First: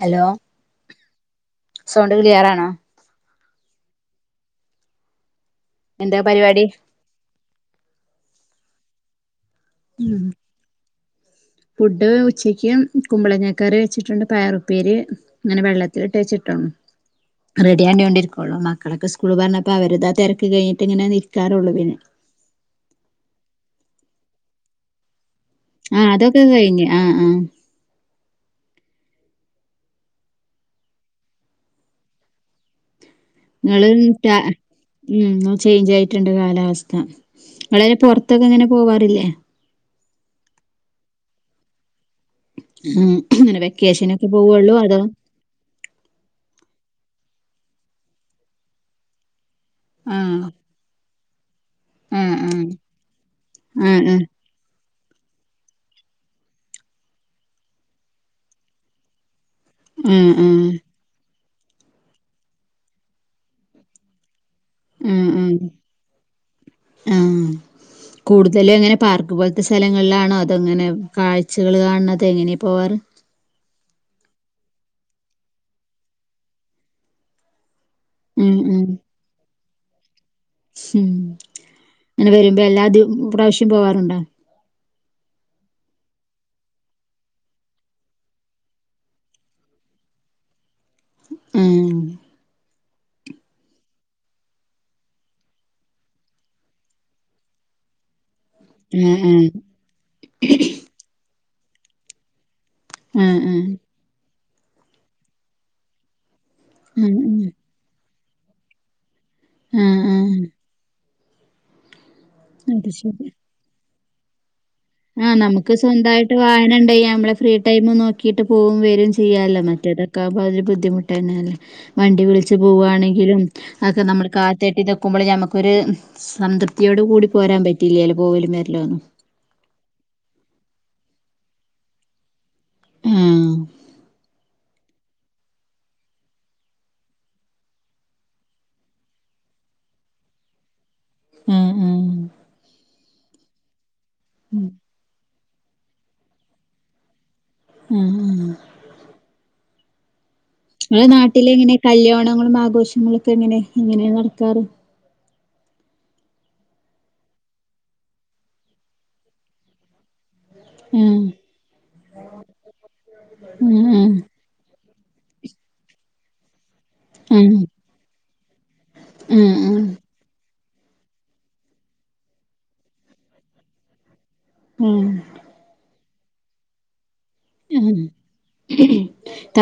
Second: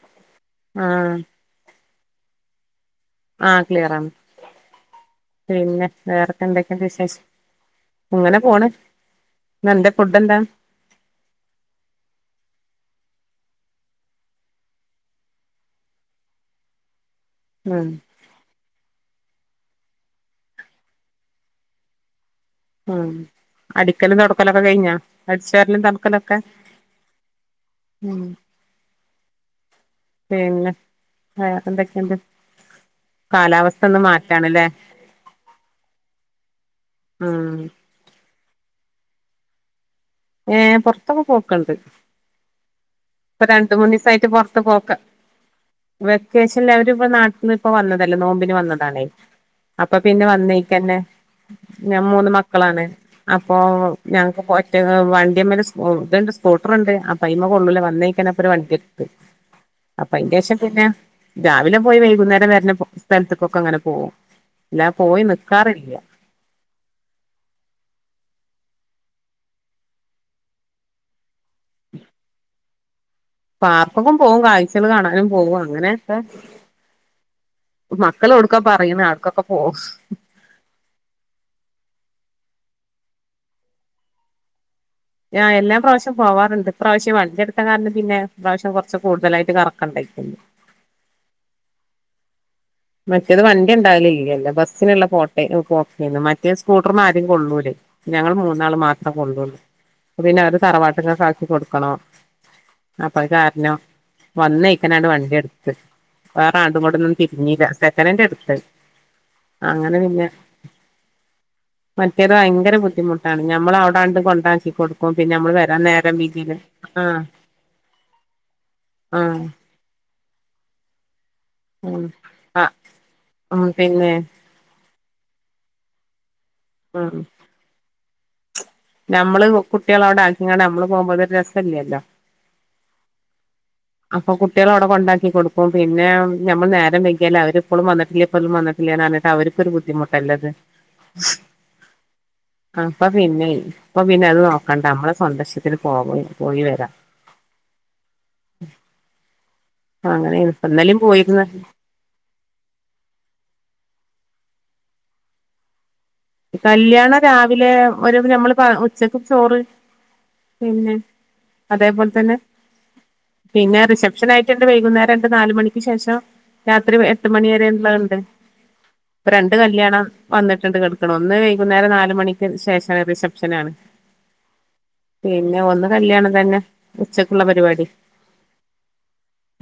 Hello, ആഹ് sound ക്ലിയറാണോ? ആഹ് ക്ലിയറാണ് പിന്നെ എന്താ പരിപാടി വേറെപ്പെന്തക്കെണ്ട് വിശേഷം? ഇങ്ങനെ പോണ് ഇന്നെന്താ ഉം ഫുഡ്ഡെന്താ? ഫുഡ് ഉച്ചയ്ക്കീ കുമ്പളങ്ങക്കറി വെച്ചിട്ട്ണ്ട് പയറുപ്പേരി ഇങ്ങനെ വെള്ളത്തില്ട്ട് വെച്ച്ട്ടോ ഉം റെഡിയായിണ്ടോണ്ടിരിക്കോള്ളൂ മക്കളൊക്കെ സ്കൂള് പറഞ്ഞപ്പോ അവരതാ തെരക്ക് കഴിഞ്ഞ്ട്ട് ഇങ്ങനെ നിൽക്കാറുള്ളൂ പിന്നെ ആഹ് അടിക്കലും തൊടക്കലൊക്കെ കഴിഞ്ഞാ അട്ച്ചാരലും ആഹ് തൊടക്കലൊക്കെ? അതൊക്കെ കഴിഞ്ഞ് ആഹ് ആഹ് ഉം. പിന്നെ വേറെന്തൊക്കെണ്ട് നിങ്ങള് കാലാവസ്ഥന്ന് മാറ്റാണ്ലേ ഉം ചേയ്ഞ്ചായിട്ട്ണ്ട് കാലാവസ്ഥ, ഉം ഇങ്ങളേനെ പൊറത്തൊക്കെങ്ങനെ പോവാറില്ലേ? ഏഹ് പൊറത്തൊക്കെ പോക്ക്ണ്ട്. ഉം ഇപ്പ ഇങ്ങനെ രണ്ട് വെക്കേഷനൊക്കെ മൂന്നീസായിട്ട് പൊറത്ത് പോവുള്ളൂ പോക്ക് അതോ വെക്കേഷന്ല് അവര്പ്പ നാട്ടിന്ന്പ്പ വന്നതല്ലേ നോമ്പിന് വന്നതാണേ, അപ്പൊ പിന്നെ ആഹ് വന്നേ ക്കന്നെ ഞാം മൂന്ന് ആഹ് ആഹ് മക്കളാണ് അപ്പൊ ആഹ് ആഹ് ഞങ്ങക്ക് പോ വണ്ടിമേല് ഇത്ണ്ട് സ്കൂട്ടറ്ണ്ട് അപ്പയ്മെ കൊള്ളൂല വന്നേഴക്കന്നപ്പൊര് വണ്ടിടിത്ത്. അപ്പൊ ആഹ് ആഹ് അയിന്റേഷം പിന്നെ രാവിലെ പോയി വൈകുന്നേരം വെര്ന സ്ഥലത്ത്ക്കൊക്കെങ്ങനെ പോവും. ഉം ഉം ആഹ് കൂടുതലും എങ്ങനെ പാർക്ക് പോലത്തെ സ്ഥലങ്ങളിലാണോ അതെങ്ങനെ കാഴ്ചകൾ കാണ കാണ് ണതോ എങ്ങനെയാ പോവാറ് ാർക്കൊക്കെ പോും കാഴ്ചകള് കാണാനും പോകും അങ്ങനെയൊക്കെ ഉം മക്കളെടുക്കാ ഉം പറയുന്ന അവ്ടക്കൊക്കെ പോും ഉം അങ്ങനെ വരുമ്പോ എല്ലാ ദി പ്രാവശ്യം പോവാറുണ്ട ആഹ് എല്ലാം പ്രാവശ്യ പോവാറുണ്ട് ഇപ്രാവശ്യം വണ്ടിയെടുത്ത കാരണം പിന്നെ ഇപ്രാവശ്യം കുറച്ച് കൂടുതലായിട്ട് കറക്കണ്ടായിരിന്നു ഉം മറ്റേത് വണ്ടി ഉണ്ടാവലില്ലല്ലോ ബസിനുള്ള പോട്ട പോക്കേന്ന് മറ്റേ സ്കൂട്ടർമെ ആരേ കൊള്ളൂലേ ഞങ്ങൾ മൂന്നാള് മാത്രേ ആഹ് ആഹ് കൊള്ളുള്ളൂ പിന്നെ അവര് തറവാട്ട്ക്കൊക്ക ആക്കി കൊടുക്കണം ആഹ് അപ്പത് ആഹ് കാരണം വന്നയ്കണ്ട് വണ്ടി എടുത് വേറാണ്ടും കൊണ്ടൊന്നും ആഹ് തിരിഞ്ഞില്ല സെക്കനൻഡ് എടുത്ത് ആഹ് അങ്ങനെ ആഹ് പിന്നെ ആഹ്. മറ്റേത് ഭയങ്കര അത് ശരി ബുദ്ധിമുട്ടാണ് ഞമ്മൾ അവിടാണ്ട് കൊണ്ടാക്കി കൊടുക്കും പിന്നെ ആഹ് നമ്മള് നമുക്ക് വരാൻ നേരം സ്വന്തായിട്ട് വീതിയില് വാഹന ഉണ്ട്യ ആഹ് നമ്മളെ ഫ്രീ ടൈം നോക്കിയിട്ട് പോവും വരും ആഹ് ചെയ്യാലോ മറ്റേത് [unintelligible] ബുദ്ധിമുട്ടന്നെല്ലേ ഉം വണ്ടി വിളിച്ച് ആഹ് പോവാണെങ്കിലും ഉം അതക്കെ പിന്നെ നമ്മൾ കാത്തട്ട് ഇതൊ ക്കുമ്പോൾ നമുക്കൊരു സംതൃപ്തിയോട് ഉം കൂടി പോരാൻ പറ്റിയില്ലല്ലോ പോവലും വരലോ ഒന്നും നമ്മള് കുട്ടികള അവിടെ ആക്കിങ്കണ്ട് നമ്മള് പോകുമ്പോ അത് ഒരു രസല്ലല്ലോ ആഹ് അപ്പൊ കുട്ടികളോവിടെ കൊണ്ടാക്കി കൊടുക്കും പിന്നെ ഞമ്മൾ നേരം വൈകിയാലും അവരിപ്പോഴും വന്നിട്ടില്ലേ ഇപ്പോഴും വന്നിട്ട് ഇല്ലെന്ന് പറഞ്ഞിട്ട് അവർക്കൊരു ബുദ്ധിമുട്ടല്ലത് ആഹ് ആഹ് അപ്പൊ പിന്നെ അപ്പൊ പിന്നെ അത് ഉം നോക്കണ്ട നമ്മള സ്വന്തം ഇഷ്ടത്തിന് പോവാം പോയി വരാം ഉം ഉം ഉ അങ്ങനെ എനപ്പല്ലെ ഈ നാട്ടിലെ എങ്ങനെ കല്യാണങ്ങളും ആഘോഷങ്ങളൊക്കെ എങ്ങനെ എങ്ങനെയാ നടക്കാറ് കല്യാണം രാവിലെ ഒരു ഞമ്മള് ഉച്ചക്ക് ചോറ് പിന്നെ ആഹ് അതേപോലെ തന്നെ പിന്നെ ആഹ് റിസെപ്ഷൻ ആയിട്ടുണ്ട് വൈകുന്നേരംണ്ട് നാല മണിക്ക് ശേഷം രാത്രി എട്ട് മണി ആഹ് വരെയു ഉള്ളതുണ്ട് ആഹ് രണ്ട് ആഹ് കല്യാണം വന്നിട്ടുണ്ട് ണം ഒന്ന് വൈകുന്നേരം നാലുമണിക്ക് ശേഷം റിസെപ്ഷനാണ് ഉം പിന്നെ ഒന്ന് കല്ല്യാണം തന്നെ ഉച്ചക്കുള്ള ആഹ് പരിപാടി ആഹ്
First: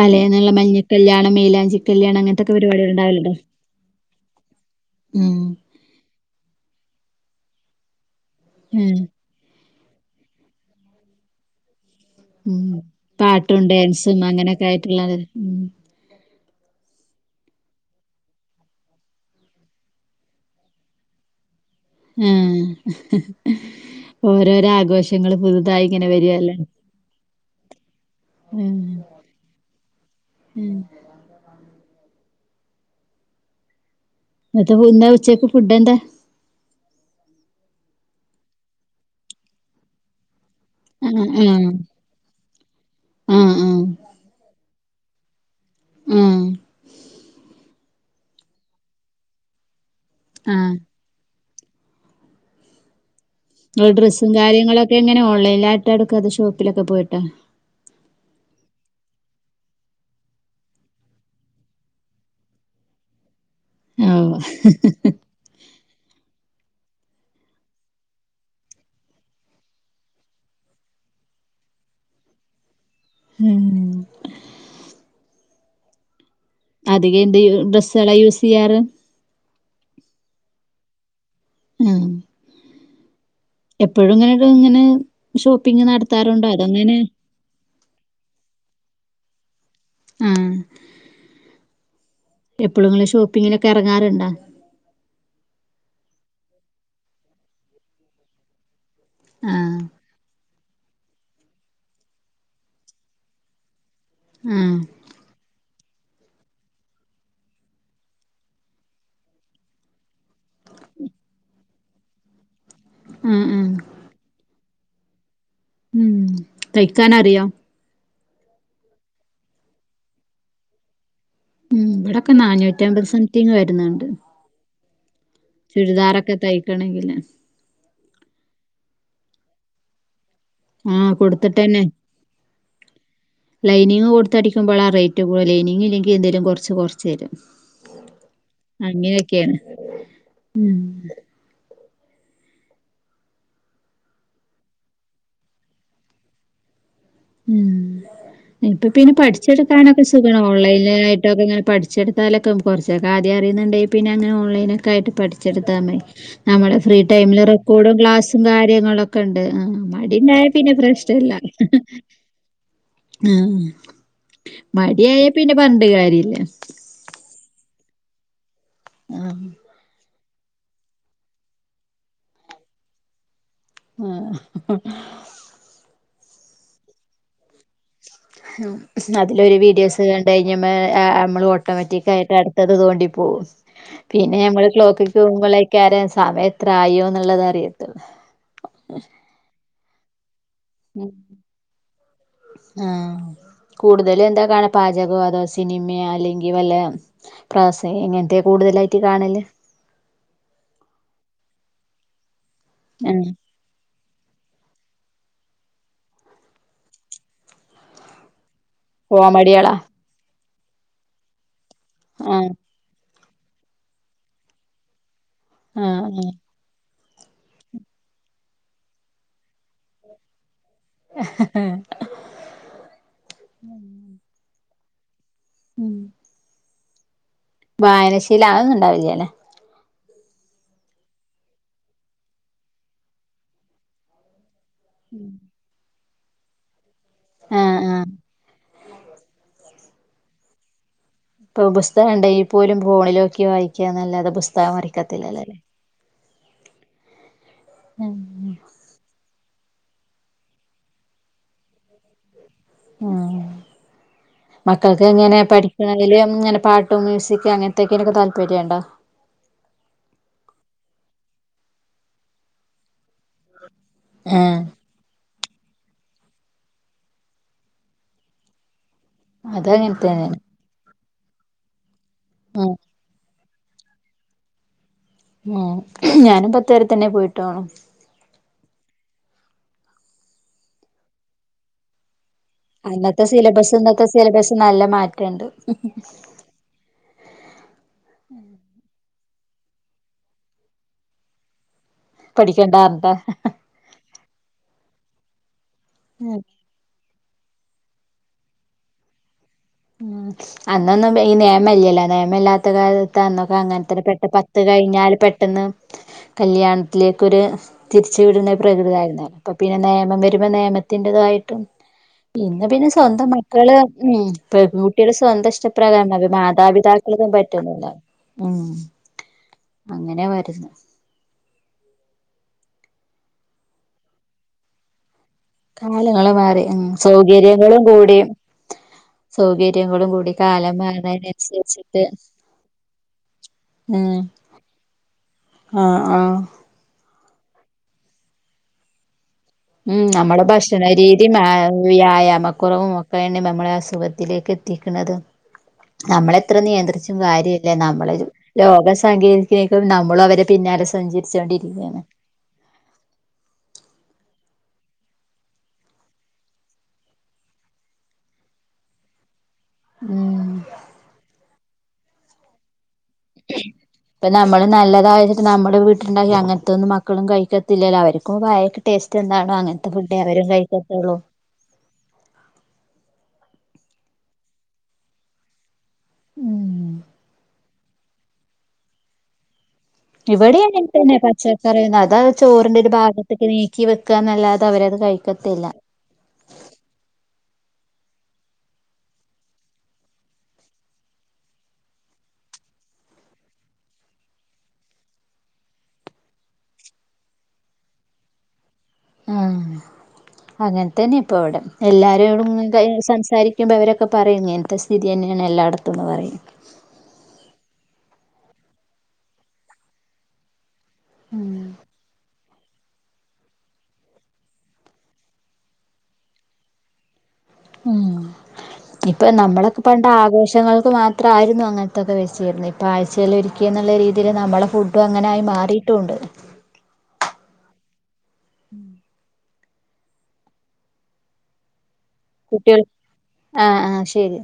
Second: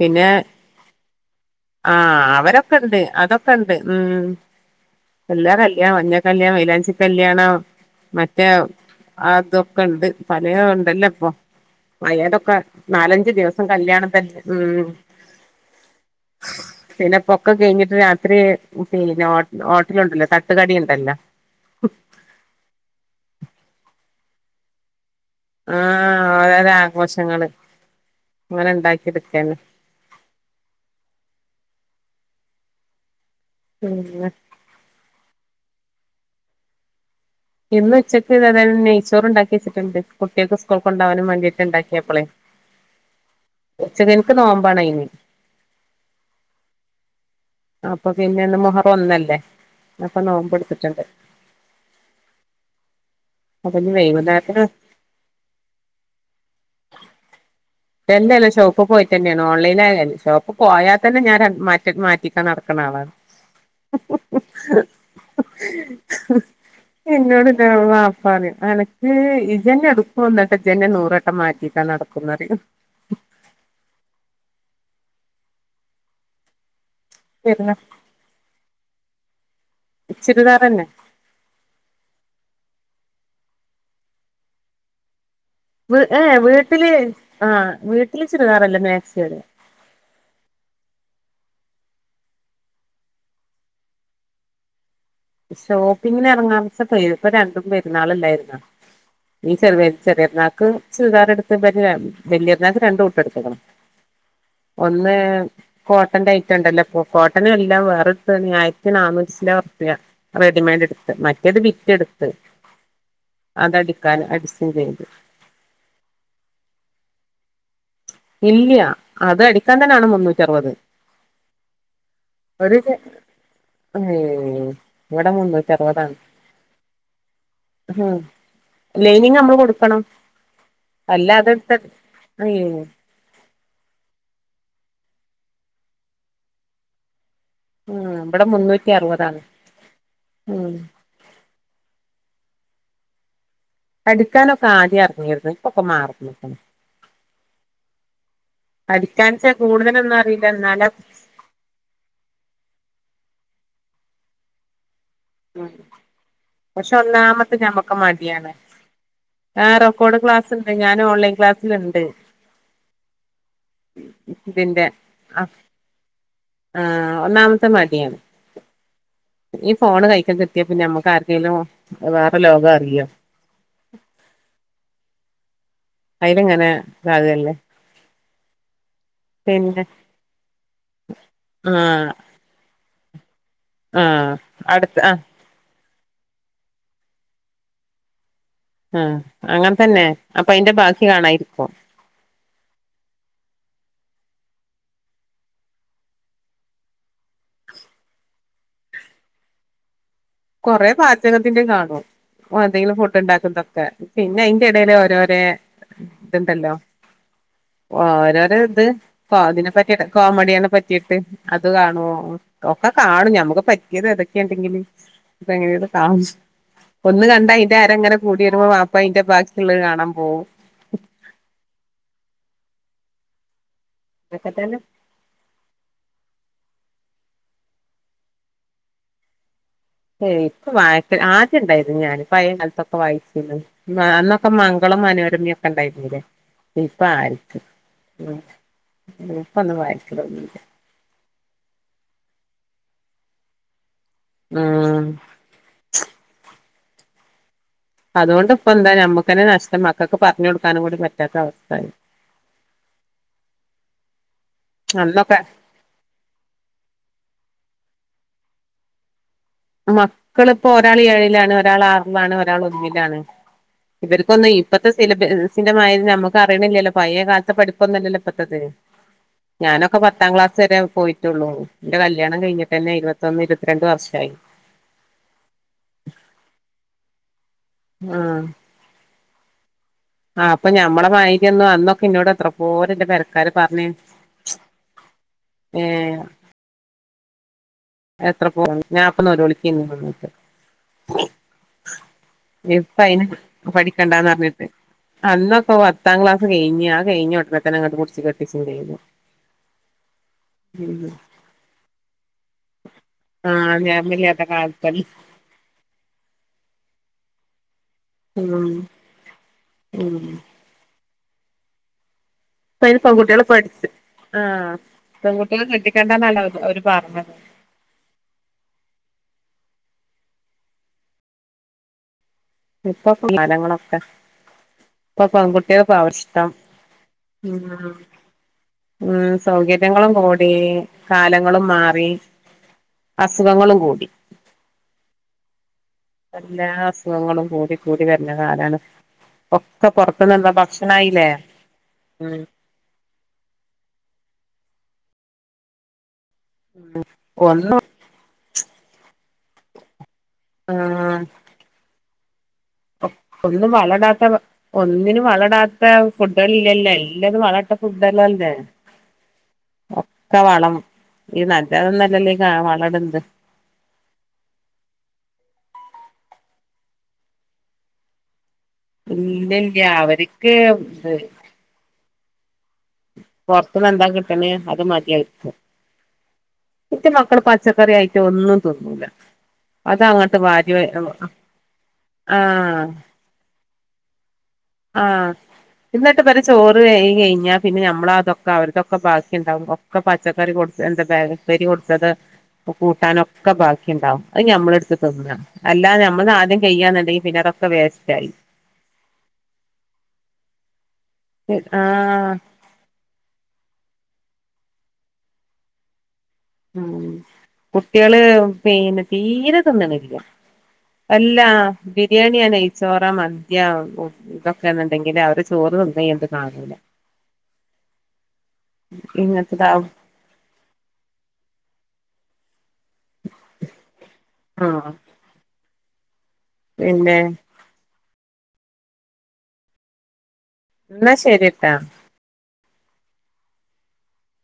പിന്നെ മഞ്ഞ കല്യാണം മേലാഞ്ചി കല്യാണം അങ്ങനത്തെൊക്കെ പരിപാടികൾ ഉണ്ടാവലട്ടോ ഉ എല്ലാ കല്യാണം മഞ്ഞ കല്യാണം മൈലാഞ്ചി കല്യാണം മറ്റേ ആഹ് ആ ഇതൊക്കെ ഉണ്ട് തലേ ഉണ്ടല്ലോ ഇപ്പൊ അയാതൊക്കെ ഉം നാലഞ്ചു പാട്ടും ദിവസം കല്യാണം ഡാൻസും തന്നെ അങ്ങനെയൊക്കെ ഉം ആയിട്ടുള്ളത് ഉം പിന്നെ പൊക്ക കഴിഞ്ഞിട്ട് രാത്രി പിന്നെ ഹോട്ടലുണ്ടല്ലോ തട്ടുകടി ഉണ്ടല്ലോ ഉം ആഹ ഓരോരോ ആഘോഷങ്ങളും പുതുതായി ഇങ്ങനെ ആഹ് വരില്ലേ ഓരോരോ ആഘോഷങ്ങള് ഉ അങ്ങനെ ഉണ്ടാക്കിയെടുക്കന്നെ ഉം ഇളള മ ഒന്ന ഉച്ചയ്ക്ക് ഫുഡ് എന്താ ഇന്ന് ഉച്ചക്ക് ഇത് അതായും നെയ്ച്ചോർ ഉണ്ടാക്കി വെച്ചിട്ടുണ്ട് കുട്ടികൾക്ക് സ്കൂൾ ആഹ് കൊണ്ടകാനും വേണ്ടിട്ട് ആഹ് ഉണ്ടാക്കിയപ്പോളെ ആഹ് ആഹ് കൊ നോമ്പണായിനി ഉം അപ്പൊ പിന്നെ ഇന്ന് മുഹറ ഒന്നല്ലേ അപ്പൊ നോമ്പ് ആഹ് എടുത്തിട്ടുണ്ട് അപ്പൊ നിങ്ങ ഇനി ഡ്രസ്സും വൈകുന്നേരത്തിന് കാരെങ്ങളൊക്കെ എങ്ങനെ ഓൺലൈനിലായിട്ട് എടുക്കാ അ ഷോപ്പിലൊക്കെ പോയിട്ടോ എന്തല്ലാം ഷോപ്പ് പോയിട്ട തന്നെയാണ് ഓൺലൈൻായ ഷോപ്പ് പോയാൽ തന്നെ ഞാൻ- -ക്കെ മാറ്റിക്കാൻ നടക്ക്ണാളാ ആഹ് എന്നോട് [unintelligible] പറയും എനക്ക് ഇജ്ജെന്നെ എടുക്കും എന്നിട്ട് ജ്ജെന്നെ നൂറട്ടം മാറ്റിക്കാൻ നടക്കുംന്ന് പറയും ഉം അധികം എന്ത് പെരുന്നാ ഡ്രസ്സ്കളാ യൂസെയ്യാറ് ചുരിദാറെന്നെ ആഹ് എപ്പോഴുംങ്ങനെ ഒരു ഇങ്ങനെ ഷോ വ് ഏഹ് വീട്ടില് ആഹ് വീട്ടില് ചുരിദാറല്ല മാക്സി ആ ഇടുക ആഹ് എപ്പോഴും നിങ്ങൾ ഷോപ്പിങ്ങിലൊക്കെ ഇറങ്ങാറുണ്ടോ ഷോപ്പിങ്ങിന് ഇറങ്ങാൻച്ചപ്പളേ ഇപ്പൊ രണ്ടും പെരുന്നാളല്ലായിരുന്നോ നീ ആഹ് ചെറിയ ചെറിയ പെരുന്നാക്ക് ചുരിദാർ എടുത്ത് വലിയ പെരുന്നാക്ക് രണ്ടു കൂട്ടം എടുത്ത്ക്ക്ണ് ആഹ് ഒന്ന് കോട്ടന്റെ ഐറ്റം ഉണ്ടല്ലോ ഇപ്പോ കോട്ടൺ അല്ലാ വേറൊരുതുണിയാ ആയിരത്തി നാനൂറ്റിചില്ലാണം ഉറുപ്യ റെഡിമെയ്ഡ് എടുത്ത് മറ്റേത് ബിറ്റെടുത്ത് ആഹ് ആഹ് അതടി- ക്കാൻ അടിസ്ഥിൻ ചെയ്ത് ഉം തയ്ക്കാനറിയോ ഇല്ല അത് അടിക്കാൻ തന്നെയാണ് മുന്നൂറ്റി അറുപത് ഉം ഇവിടൊക്കെ ഒരു നാനൂറ്റമ്പത് സംതിങ് വരുന്നുണ്ട് ഏഹ് ഇവടെ മുന്നൂ- ചുരിദാറൊക്കെ തയ്ക്കണെങ്കില് ഉം ലൈനിംഗ് നമ്മൾ കൊടുക്കണം ആഹ് അല്ല അതത്ത കൊടുത്തിട്ടന്നെ [unintelligible] ലൈനിങ് കൊടുത്ത് അടിക്കുമ്പോൾ ആ റേറ്റ് കൂടൽ ലൈനിംഗില്ലെങ്കിൽ എന്തേലും കുറച്ച് കുറച്ച് തരും ഉം ഇവിടെ മുന്നൂറ്റി അറുപതാണ് അങ്ങനൊക്കെയാണ് ഉം അടിക്കാനൊക്കെ ആദ്യം അറിഞ്ഞിരുന്നു ഇപ്പൊക്കെ മാറന്ന് ട്ടോ ഉം ഇപ്പൊ പിന്നെ പഠിക്കാൻച്ചാ പഠിച്ചെടുക്കാനൊക്കെ കൂടുതലൊന്നും സുഖാണ് അറിയില്ല എന്നാല ഓൺലൈനിലായി ട്ടൊക്കെ അങ്ങനെ പഠിച്ചെടുത്താലൊക്കെ കുറച്ചൊക്കെ ആദ്യം അറിയുന്നുണ്ടെങ്കിൽ പിന്നെ അങ്ങനെ ഓൺലൈനൊക്കെ ആയിട്ട് പഠി- ഉം ച്ചെടുത്താമതി നമ്മളെ പക്ഷെ ഫ്രീ ടൈമില് ഒന്നാമത്തെ ഞമ്മക്ക് റെക്കോർഡും ക്ലാസ്സും മടിയാണ് കാര്യങ്ങളൊക്കെ ഉണ്ട് ആ ആഹ് റെക്കോർഡ് അടീണ്ടായ ക്ലാസ് ഉണ്ട് പിന്നെ ഞാൻ ഓൺലൈൻ പ്രശ്നല്ല ക്ലാസ്സിലുണ്ട് ആഹ് ഇതിന്റെ മടിയായാ ആഹ് പിന്നെ പറഞ്ഞിട്ടു കാര്യല്ല ആഹ് ഒന്നാമത്തെ മടിയാണ് ആഹ് ഈ ഫോണ് കഴിൽക്ക- കിട്ടിയാ പിന്നെ ഞമ്മക്ക് ആർക്കെങ്കിലും വേറെ ലോകം അറിയോ ആഹ് അയിലങ്ങനെ [unintelligible] അതിലൊരു വീഡിയോസ് കണ്ട് ഡെനിമേ നമ്മള് ആഹ് ഓട്ടോമാറ്റിക്ക് ആയിട്ട് അടു -ത്തതു തോണ്ടി പോകും ആഹ് പിന്നെ ഞമ്മള് അടുത്ത ക്ലോക്കിൽക്- ആഹ് പോകുമ്പോ കാര സമയം എത്ര ആയിയോ എന്നുള്ളത് അറിയത്തുള്ളൂ ആഹ് അങ്ങനെ തന്നെ അപ്പൊ അയിന്റെ ബാക്കി ഉം കാണാനിരിക്കും ആഹ് കൂടുതലും എന്താ കാണ പാചകോ അതോ സിനിമയോ അല്ലെങ്കിൽ വല്ല കാസെയ് എങ്ങനത്തെയാ കൂടുതലായിറ്റ് കാണല് കൊറേ പാചകത്തിന്റെ കാണും എന്തെങ്കിലും ഫുഡ് ആഹ് ഉണ്ടാക്കുന്നതൊക്കെ പിന്നെ അയിന്റെ ഇടേൽ ഓരോരെ ഇതുണ്ടല്ലോ ഓരോര ഇത് അ അതിനെ കോമഡികളാ പറ്റിട്ട് കോമഡിയിനെ പറ്റിട്ട് അത് കാണും ആഹ് ഒക്കെ കാണും നമ്മുക്ക് പറ്റിയത് എതൊക്കെയെ ഉണ്ടെങ്കില് ഇപ്പ അങ്ങനെയൊക്കെ കാണും ആഹ് ഒന്ന് കണ്ടാ അതിന്റെ അരങ്ങനെ കൂടി വരുമ്പോ അപ്പൊ അയിന്റെ ബാക്കി ഉള്ളത് കാണാൻ പോകും [unintelligible] [unintelligible] ഉം വായനശീലം ആതൊന്നും ഉണ്ടാവില്ല അല്ലെ ഏയ് ഇപ്പ വായിക്ക ആദ്യം ഉണ്ടായിരുന്നു ഞാാനിപ്പ പഴയ കാലത്തൊക്കെ വായിച്ചിരുന്നു ഒക്ക മംഗളം മനോരമയൊക്കെ ഉണ്ടായിരുന്നില്ലേ ഇപ്പ ആയിരിക്കും ആഹ് ആഹ് ഇപ്പൊന്നും വക്കൊന്നില്ല ഇപ്പൊ പുസ്തകണ്ട പോലും ഫോണിലോക്കി വായിക്കന്നല്ലാതെ പുസ്തകം ഉം വറക്കത്തില്ലല്ല എല്ലാരും ഉം അതുകൊണ്ട് ഇപ്പ എന്താ നമ്മുക്ക്ന്നെ നഷ്ടം മക്കൾക്ക് പറഞ്ഞു കൊടുക്കാനും കൂടി പറ്റാത്ത അവസ്ഥയായി ഉം മക്കൾക്ക് അന്നൊക്കെ എങ്ങനെ പഠ അ ഇങ്ങന പാട്ടും മ്യൂസിക് അങ്ങനത്തെയോക്കെ താല്പര്യണ്ടോ മക്കളിപ്പോൊ ഒരാൾ ഏഴിലാണ് ഒരാൾ ആറിലാണ് ഒരാൾ ഒന്നിലാണ് ഇവർക്കൊന്ന് ഇപ്പഴത്തെ സിലബസിന്റെ മ നമുക്ക് അറിയണില്ലല്ലോ പഴയ കാലത്തെ പഠിപ്പ് ഒന്നുമല്ലല്ലോ ഇപ്പോഴത്തെ ഞാനൊക്കെ പത്താം അതങ്ങനത്തന്നെയാണ് ക്ലാസ് വരെ പോയിട്ടുള്ളു എന്റെ കല്യാണം ഉം കഴിഞ്ഞിട്ട് തന്നെ ഇരുപത്തിന്ന് ഇരു രണ്ട് വർഷായി ഉം ഞാനും പത്തുവരെ തന്നെ പോയിട്ടോ ആഹ് ആഹ് അപ്പൊ ഞമ്മുടെ മര്ന്നും അന്നൊക്കെ ഇന്നോട് ഇത്രേം പോഓര്ന്റെ അന്നത്തെ പരക്കാര് സിലബസ് പറഞ്ഞേ ഇന്നത്തെ സിലബസ് നല്ല മാറ്റണ്ട് ഏഹ് എത്ര പോ ഞാൻ അപ്പൊ നൊ ഒരു വിളിക്ക്ന്ന വന്നിട്ട് ഇപ്പ പഠിക്കണ്ടാർഞ്ഞിട്ടാ അയിന് പഠിക്കണ്ടന്ന് പറിഞ്ഞിട്ട് അന്നൊക്ക പത്താം ഉം ക്ലാസ് കിയിഞ്ഞ് ആ കഴിഞ്ഞു ഉടനെ തന്നെ ബുക്സ് പെറാക്ടീസ് ചെയ്തു കഴിഞ്ഞു ഉ അന്നൊന്നും ഈ നിയമല്ല നിയമമില്ലാത്ത കാല ന്നൊക്കെ ആഹ് അങ്ങനെത്തന്നെ പെട്ട ഞാമില്ലാത്ത പത്ത് കാലത്തല്ലേ കഴിഞ്ഞാല് പെട്ടെന്ന് കല്യാണത്തിലേക്കൊരു തിരിച്ചുവിടുന്ന ഉം പ്രകൃതി യിരുന്നു അപ്പൊ പിന്നെ ഉം നിയമം വരുമ്പോ നിയമത്തിറേതായിട്ടും ഇന്ന് ഇപ്പ പിന്നെ അയിന് സ്വന്തം പെൺകുട്ടികള് മക്കള് പഠിച്ച് ഉ ആഹ് പെൺകുട്ടികളെ സ്വന്തം പെൺകുട്ടികളെ ഇഷ്ടപ്രകാരമാണ് കെട്ടിക്കണ്ടാന്നല്ല അവര് അവര് മാതാപിതാക്കളെ പറഞ്ഞത് പറ്റ ഉം അങ്ങനെ വരുന്നെ ഇപ്പൊ സ്ലങ്ങളൊക്കെ ഇപ്പൊ പെൺകുട്ട കാലങ്ങള്ൾ മാറി ഉ സൗകര്യങ്ങളും ഉം കൂടി ഉം സൗകര്യങ്ങളും കൂടി കാലങ്ങളും മാറി അസുഖങ്ങളും കൂടി ആഹ ആ എല്ലാ അസുഖങ്ങളും കൂടി കൂടി വ ര്ന കാലാണ് ഒക്കെ ഉം നമ്മള പുറത്തുന്നുള്ള ഭക്ഷണരീതി ഭക്ഷണായില്ലേ ഉം വ്യായാമം കുറവും ഒക്കെ എണ്ണയും നമ്മളെ അസുഖത്തിലേക്ക് എത്തിക്കുന്നത് നമ്മളെ ത്ര നിയന്ത്രിച്ചും കാര്യമല്ല ഒന്നും നമ്മളെ ലോക സാങ്കേതിക നമ്മളു അവ പിന്നാലെ ആഹ് സഞ്ചരിച്ചോണ്ടിരിക്കുകയാണ് ഒന്നും വളടാത്ത ഭ ഒന്നിനും വളടാത്ത ഫുഡുകൾ ഇല്ലല്ലോ എല്ലാരും വളട്ട ഫുഡല്ലാല്ലെ ഒക്കെ ഉം വളം ഈ നല്ലതൊന്നല്ലല്ലേ വള ട്ന്ന [inaudible] ഇപ്പ നമ്മള് നല്ലതായ നമ്മള വീട്ടിലുണ്ടാക്കി അങ്ങനത്തെന്നും മക്കളും കഴിക്കത്തില്ലല്ലോ അവർക്കും വയ ടേസ്റ്റ് ഇല്ല എന്താണോ ഇല്ല അങ്ങനത്തെ ഫുഡെ അവരും അവർക്ക് ഇത് കഴിക്കത്തുള്ളൂ. പുറത്തന്ന് എന്താ കിട്ടണ അത് മതിയാ ഉം [unintelligible] മക്കള് പച്ചക്കറി ആയിട്ട് ഒന്നും തിന്നൂല. അത് അങ്ങോട്ട് ഇവിടീം വാരി അങ്ങനതന്നെ പച്ചക്കറിയ അതാ ചോറിന്റെ ആഹ് ഒരു ഭാഗ ക്കെ നീക്കി വെക്കാന്നല്ലാതെ അവരത് ആഹ് കഴിക്കത്തില്ല എന്നിട്ട് വരെ ചോറ് കഴികി കഴിഞ്ഞാൽ പിന്നെ നമ്മ അതൊക്കെ അവർതൊക്കെ ബാക്കി ഉണ്ടാവും ഒക്കെ പ പച്ചക്കറി കൊടുത്ത എന്താ പയർ പേരി കൊടുത്തത് കൂട്ടാനൊക്കെ ബാക്കിണ്ടാവും അത് ഞമ്മളെടുത്ത് തിന്നാ അല്ലാത നമ്മൾ ആദ്യം കഴ്യാന്നുണ്ടെങ്കിൽ പിന്നതക്കെ വേസ്റ്റ്ആയി. ആഹ അങ്ങനെത്തന്നെ ഇപ്പൊ ഇവടെ ആഹ് എല്ലാരരുംടും സംസാരിക്ക ഇരിക്കുമ്പം അവരൊക്ക പറയും ഇങ്ങന് ത്തെ സ്ഥിതി തന്നെയാണ് എല്ലായിടത്തുംന്ന് പറയും. ഉ കുട്ടികള് പിന്നെ തീരെ തിന്ന്ണ്ല്ല അല്ലാ ഉം ബിരിയാണിയാണി നെ ചോറ മത്യാക്കും ഇതൊക്കെന്നുണ്ടെങ്കില് അവര് ചോറ് നൊന്നും അയിനിത് കാണൂല്ല ഉം ഇപ്പൊ നമ്മളൊക്കെ ഇങ്ങനത്തതാവും പ ആഘോഷങ്ങൾക്ക് മാത്രായിരുന്നു അങ്ങനത്തൊക്കെ വെച്ചിരുന്നേ. ആഴ്ചകളിൽ ഒരിക്കെന്നുള്ള രീതിയിൽ നമ്മളെ ആഹ് ഫുഡും അങ്ങനായി മാറിയിട്ടും ഉണ്ട്. പിന്നെ [inaudible] ന്നാ ശരിട്ടാ കുട്ട്യാൾ ആഹ് ആഹ് ശരി